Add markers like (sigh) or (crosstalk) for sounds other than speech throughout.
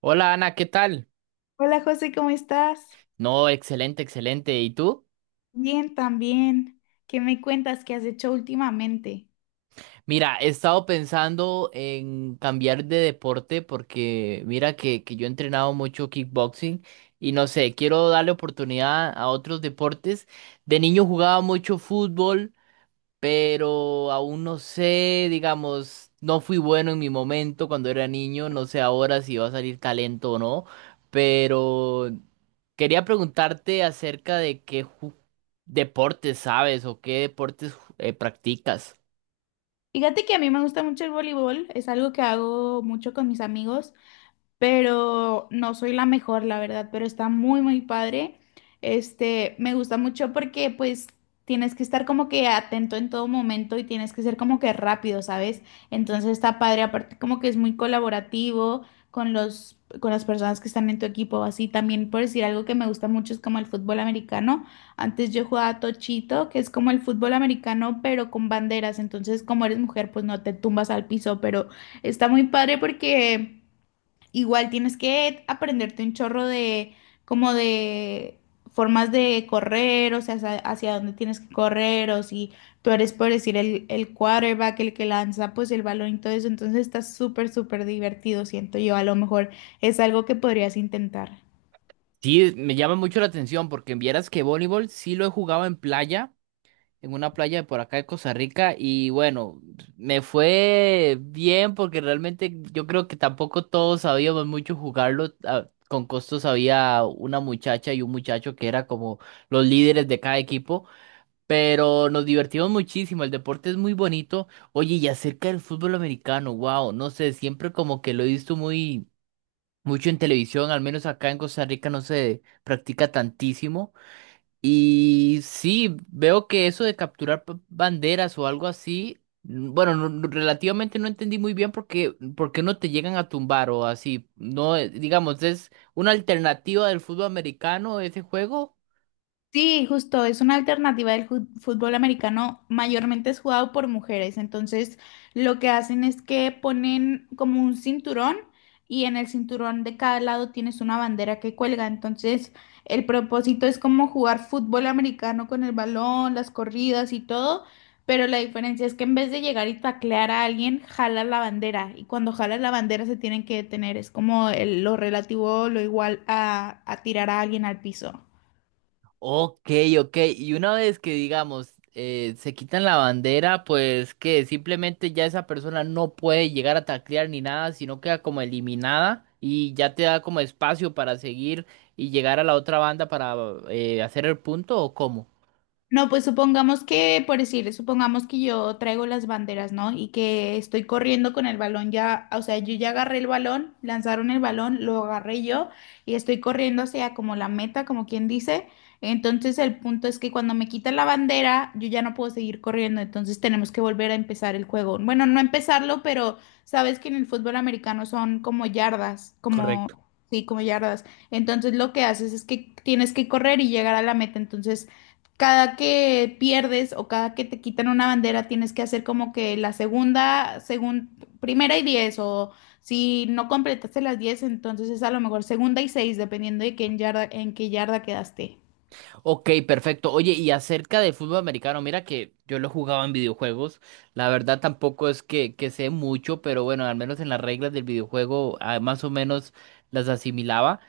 Hola Ana, ¿qué tal? Hola José, ¿cómo estás? No, excelente, excelente. ¿Y tú? Bien, también. ¿Qué me cuentas? ¿Qué has hecho últimamente? Mira, he estado pensando en cambiar de deporte porque mira que yo he entrenado mucho kickboxing y no sé, quiero darle oportunidad a otros deportes. De niño jugaba mucho fútbol, pero aún no sé, digamos, no fui bueno en mi momento cuando era niño, no sé ahora si va a salir talento o no, pero quería preguntarte acerca de deportes sabes o qué deportes practicas. Fíjate que a mí me gusta mucho el voleibol, es algo que hago mucho con mis amigos pero no soy la mejor, la verdad, pero está muy padre. Me gusta mucho porque pues tienes que estar como que atento en todo momento y tienes que ser como que rápido, ¿sabes? Entonces está padre, aparte como que es muy colaborativo con con las personas que están en tu equipo, así también por decir algo que me gusta mucho es como el fútbol americano. Antes yo jugaba tochito, que es como el fútbol americano, pero con banderas. Entonces, como eres mujer, pues no te tumbas al piso, pero está muy padre porque igual tienes que aprenderte un chorro de como de formas de correr, o sea, hacia dónde tienes que correr, o si tú eres, por decir, el quarterback, el que lanza pues el balón y todo eso, entonces está súper divertido, siento yo. A lo mejor es algo que podrías intentar. Sí, me llama mucho la atención porque vieras que voleibol sí lo he jugado en playa, en una playa de por acá de Costa Rica y bueno, me fue bien porque realmente yo creo que tampoco todos sabíamos mucho jugarlo. Con costos había una muchacha y un muchacho que era como los líderes de cada equipo, pero nos divertimos muchísimo, el deporte es muy bonito. Oye, y acerca del fútbol americano, wow, no sé, siempre como que lo he visto muy mucho en televisión, al menos acá en Costa Rica no se practica tantísimo. Y sí, veo que eso de capturar banderas o algo así, mm, bueno, relativamente no entendí muy bien porque no te llegan a tumbar o así. No, digamos, es una alternativa del fútbol americano ese juego. Sí, justo, es una alternativa del fútbol americano, mayormente es jugado por mujeres, entonces lo que hacen es que ponen como un cinturón y en el cinturón de cada lado tienes una bandera que cuelga, entonces el propósito es como jugar fútbol americano con el balón, las corridas y todo, pero la diferencia es que en vez de llegar y taclear a alguien, jala la bandera y cuando jala la bandera se tienen que detener, es como lo relativo, lo igual a tirar a alguien al piso. Ok, ok. Y una vez que, digamos, se quitan la bandera, pues que simplemente ya esa persona no puede llegar a taclear ni nada, sino queda como eliminada y ya te da como espacio para seguir y llegar a la otra banda para hacer el punto o cómo. No, pues supongamos que, por decir, supongamos que yo traigo las banderas, ¿no? Y que estoy corriendo con el balón ya, o sea, yo ya agarré el balón, lanzaron el balón, lo agarré yo y estoy corriendo hacia como la meta, como quien dice. Entonces el punto es que cuando me quitan la bandera, yo ya no puedo seguir corriendo, entonces tenemos que volver a empezar el juego. Bueno, no empezarlo, pero sabes que en el fútbol americano son como yardas, como, sí, como yardas. Entonces lo que haces es que tienes que correr y llegar a la meta, entonces cada que pierdes o cada que te quitan una bandera, tienes que hacer como que la segunda, según 1.ª y 10, o si no completaste las 10, entonces es a lo mejor 2.ª y 6, dependiendo de qué en yarda, en qué yarda quedaste. Ok, perfecto. Oye, y acerca de fútbol americano, mira que yo lo jugaba en videojuegos. La verdad tampoco es que sé mucho, pero bueno, al menos en las reglas del videojuego ah, más o menos las asimilaba.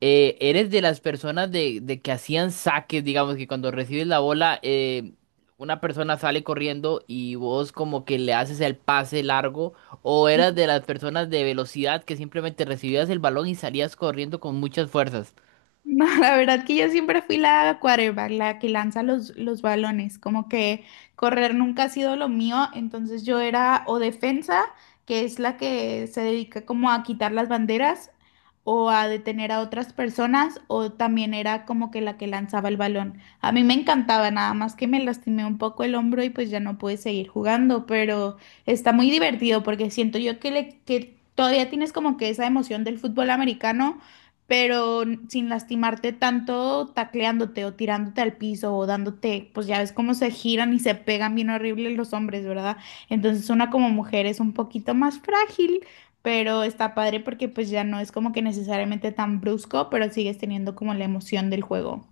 ¿Eres de las personas de que hacían saques, digamos, que cuando recibes la bola, una persona sale corriendo y vos como que le haces el pase largo? ¿O eras de las personas de velocidad que simplemente recibías el balón y salías corriendo con muchas fuerzas? (laughs) Ma, la verdad que yo siempre fui la quarterback, la que lanza los balones, como que correr nunca ha sido lo mío, entonces yo era o defensa, que es la que se dedica como a quitar las banderas o a detener a otras personas, o también era como que la que lanzaba el balón. A mí me encantaba, nada más que me lastimé un poco el hombro y pues ya no pude seguir jugando, pero está muy divertido porque siento yo que todavía tienes como que esa emoción del fútbol americano pero sin lastimarte tanto, tacleándote o tirándote al piso o dándote, pues ya ves cómo se giran y se pegan bien horrible los hombres, ¿verdad? Entonces una como mujer es un poquito más frágil, pero está padre porque pues ya no es como que necesariamente tan brusco, pero sigues teniendo como la emoción del juego.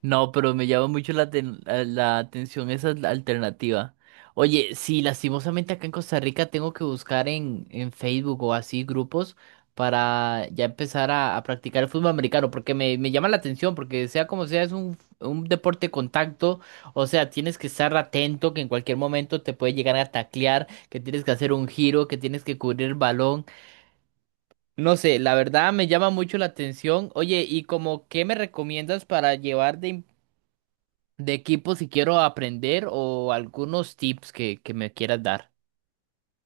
No, pero me llama mucho la atención esa alternativa. Oye, sí, lastimosamente acá en Costa Rica tengo que buscar en Facebook o así grupos para ya empezar a practicar el fútbol americano, porque me llama la atención, porque sea como sea, es un deporte de contacto, o sea, tienes que estar atento, que en cualquier momento te puede llegar a taclear, que tienes que hacer un giro, que tienes que cubrir el balón. No sé, la verdad me llama mucho la atención. Oye, ¿y como qué me recomiendas para llevar de equipo si quiero aprender o algunos tips que me quieras dar?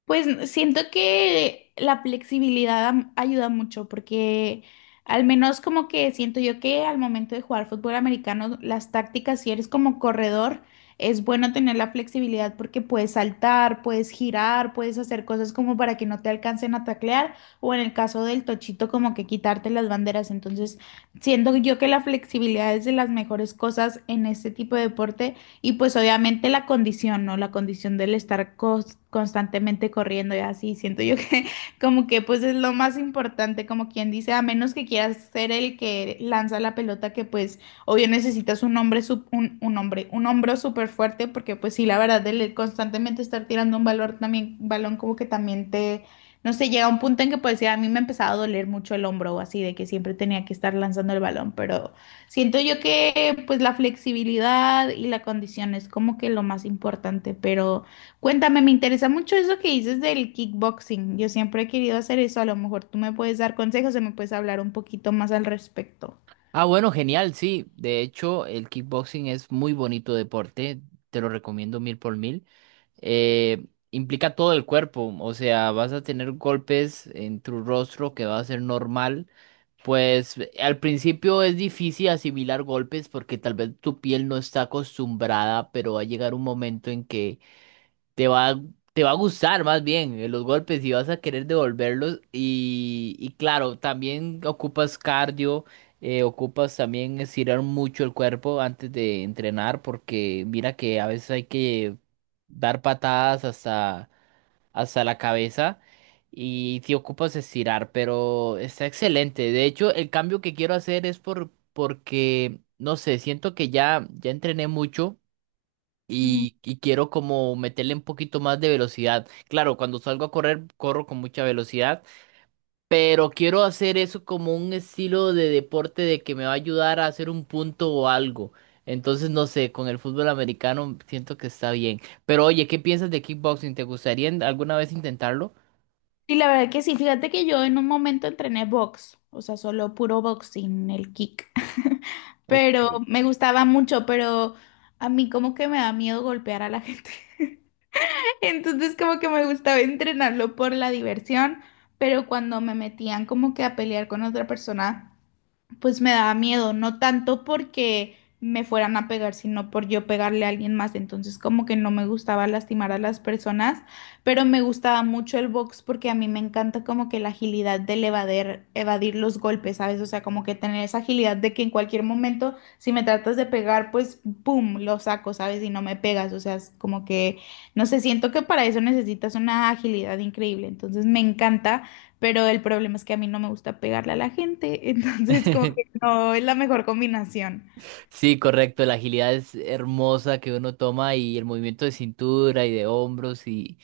Pues siento que la flexibilidad ayuda mucho porque al menos como que siento yo que al momento de jugar fútbol americano, las tácticas, si eres como corredor, es bueno tener la flexibilidad porque puedes saltar, puedes girar, puedes hacer cosas como para que no te alcancen a taclear o en el caso del tochito como que quitarte las banderas. Entonces siento yo que la flexibilidad es de las mejores cosas en este tipo de deporte y pues obviamente la condición, ¿no? La condición del estar constantemente corriendo y así, siento yo que (laughs) como que pues es lo más importante, como quien dice, a menos que quieras ser el que lanza la pelota, que pues obvio necesitas un hombre, un hombre, un hombro súper fuerte, porque pues sí, la verdad, el constantemente estar tirando balón como que también te, no sé, llega un punto en que pues sí, a mí me empezaba a doler mucho el hombro o así, de que siempre tenía que estar lanzando el balón, pero... Siento yo que pues la flexibilidad y la condición es como que lo más importante, pero cuéntame, me interesa mucho eso que dices del kickboxing. Yo siempre he querido hacer eso, a lo mejor tú me puedes dar consejos o me puedes hablar un poquito más al respecto. Ah, bueno, genial, sí. De hecho, el kickboxing es muy bonito deporte. Te lo recomiendo mil por mil. Implica todo el cuerpo, o sea, vas a tener golpes en tu rostro que va a ser normal. Pues al principio es difícil asimilar golpes porque tal vez tu piel no está acostumbrada, pero va a llegar un momento en que te va, a- te va a gustar más bien los golpes y vas a querer devolverlos. Y claro, también ocupas cardio, ocupas también estirar mucho el cuerpo antes de entrenar, porque mira que a veces hay que dar patadas hasta la cabeza. Y si ocupas estirar, pero está excelente. De hecho, el cambio que quiero hacer es porque, no sé, siento que ya entrené mucho Ujú. y quiero como meterle un poquito más de velocidad. Claro, cuando salgo a correr, corro con mucha velocidad, pero quiero hacer eso como un estilo de deporte de que me va a ayudar a hacer un punto o algo. Entonces, no sé, con el fútbol americano siento que está bien. Pero oye, ¿qué piensas de kickboxing? ¿Te gustaría alguna vez intentarlo? Y la verdad que sí, fíjate que yo en un momento entrené box, o sea, solo puro boxing, el kick. (laughs) O- Pero me gustaba mucho, pero a mí como que me da miedo golpear a la (laughs) gente. (laughs) Entonces como que me gustaba entrenarlo por la diversión, pero cuando me metían como que a pelear con otra persona pues me daba miedo, no tanto porque me fueran a pegar, sino por yo pegarle a alguien más. Entonces, como que no me gustaba lastimar a las personas, pero me gustaba mucho el box porque a mí me encanta como que la agilidad del evadir los golpes, ¿sabes? O sea, como que tener esa agilidad de que en cualquier momento, si me tratas de pegar, pues, ¡pum!, lo saco, ¿sabes? Y no me pegas. O sea, es como que, no sé, siento que para eso necesitas una agilidad increíble. Entonces, me encanta. Pero el problema es que a mí no me gusta pegarle a la gente, (laughs) entonces como que (laughs) no es la mejor combinación. Sí, correcto, la agilidad es hermosa que uno toma y el movimiento de cintura y de hombros y,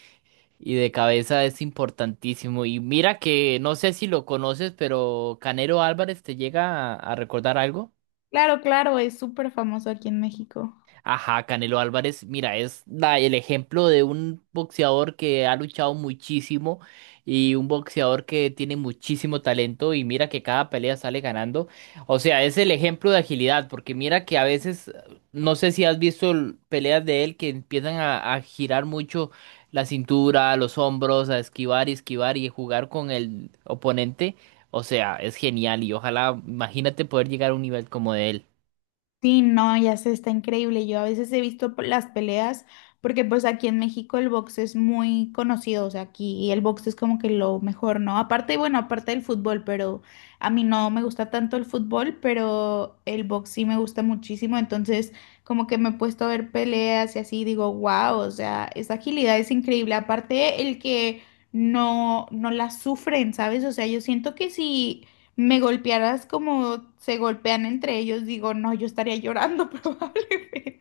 Y de cabeza es importantísimo. Y mira que no sé si lo conoces, pero Canero Álvarez te llega a recordar algo. Claro, claro, es súper famoso aquí en México. Ajá, Canelo Álvarez, mira, es el ejemplo de un boxeador que ha luchado muchísimo y un boxeador que tiene muchísimo talento y mira que cada pelea sale ganando. O sea, es el ejemplo de agilidad, porque mira que a veces, no sé si has visto peleas de él que empiezan a girar mucho la cintura, los hombros, a esquivar y esquivar y jugar con el oponente. O sea, es genial y ojalá, imagínate poder llegar a un nivel como de él. Sí, no, ya sé, está increíble. Yo a veces he visto las peleas porque pues aquí en México el box es muy conocido, o sea, aquí el box es como que lo mejor, ¿no? Aparte, bueno, aparte del fútbol, pero a mí no me gusta tanto el fútbol, pero el box sí me gusta muchísimo, entonces como que me he puesto a ver peleas y así y digo, wow, o sea, esa agilidad es increíble. Aparte el que no la sufren, ¿sabes? O sea, yo siento que si me golpearas como se golpean entre ellos, digo, no, yo estaría llorando (laughs) probablemente.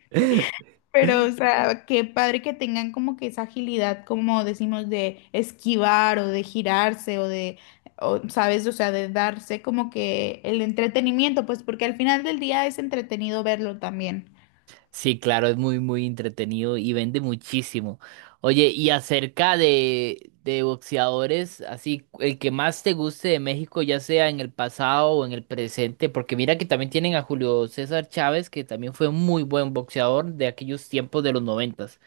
Pero, o sea, qué padre que tengan como que esa agilidad, como decimos, de esquivar o de girarse o ¿sabes? O sea, de darse como que el entretenimiento, pues porque al final del día es entretenido verlo también. Sí, claro, es muy, muy entretenido y vende muchísimo. Oye, y acerca de boxeadores, así, el que más te guste de México, ya sea en el pasado o en el presente, porque mira que también tienen a Julio César Chávez, que también fue un muy buen boxeador de aquellos tiempos de los noventas.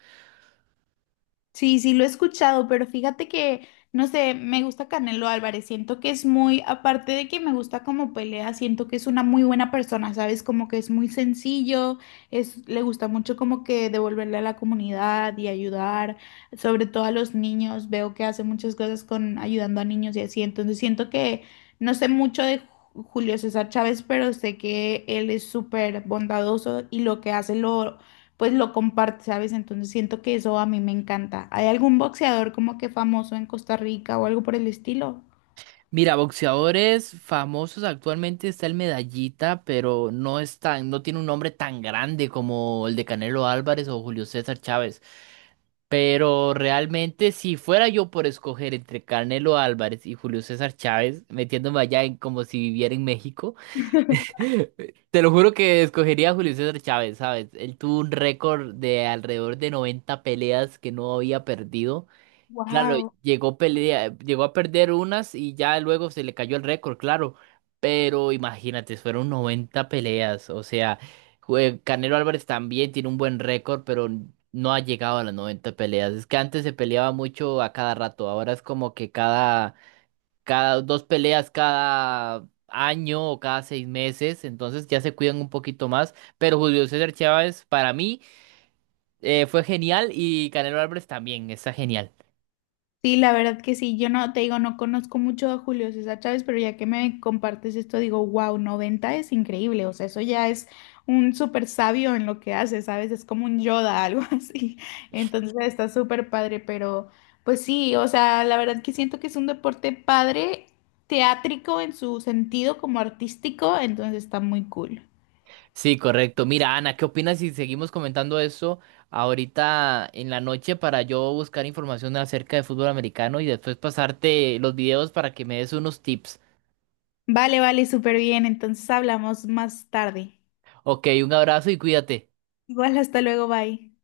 Sí, sí, lo he escuchado, pero fíjate que, no sé, me gusta Canelo Álvarez, siento que es muy, aparte de que me gusta como pelea, siento que es una muy buena persona, ¿sabes? Como que es muy sencillo, es, le gusta mucho como que devolverle a la comunidad y ayudar, sobre todo a los niños, veo que hace muchas cosas con ayudando a niños y así, entonces siento que no sé mucho de Julio César Chávez, pero sé que él es súper bondadoso y lo que hace lo pues lo comparte, ¿sabes? Entonces siento que eso a mí me encanta. ¿Hay algún boxeador como que famoso en Costa Rica o algo por el estilo? Mira, boxeadores famosos actualmente está el Medallita, pero no es tan, no tiene un nombre tan grande como el de Canelo Álvarez o Julio César Chávez. Pero realmente, si fuera yo por escoger entre Canelo Álvarez y Julio César Chávez, metiéndome allá en como si viviera en México, te lo juro que escogería a Julio César Chávez, ¿sabes? Él tuvo un récord de alrededor de 90 peleas que no había perdido. Claro, Wow. llegó, pelea, llegó a perder unas y ya luego se le cayó el récord, claro. Pero imagínate, fueron 90 peleas. O sea, Canelo Álvarez también tiene un buen récord, pero no ha llegado a las 90 peleas. Es que antes se peleaba mucho a cada rato. Ahora es como que cada 2 peleas cada año o cada 6 meses. Entonces ya se cuidan un poquito más. Pero Julio César Chávez, para mí, fue genial y Canelo Álvarez también está genial. Sí, la verdad que sí. Yo no, te digo, no conozco mucho a Julio César Chávez, pero ya que me compartes esto, digo, wow, 90 es increíble. O sea, eso ya es un súper sabio en lo que hace, ¿sabes? Es como un Yoda, (laughs) algo así. Entonces está súper padre, pero pues sí, o sea, la verdad que siento que es un deporte padre, teátrico en su sentido como artístico, entonces está muy cool. Sí, correcto. Mira, Ana, ¿qué opinas si seguimos comentando eso ahorita en la noche para yo buscar información acerca de fútbol americano y después pasarte los videos para que me des unos tips? Vale, vale, súper bien. Entonces hablamos más tarde. Ok, un abrazo y cuídate. Igual, hasta luego, bye.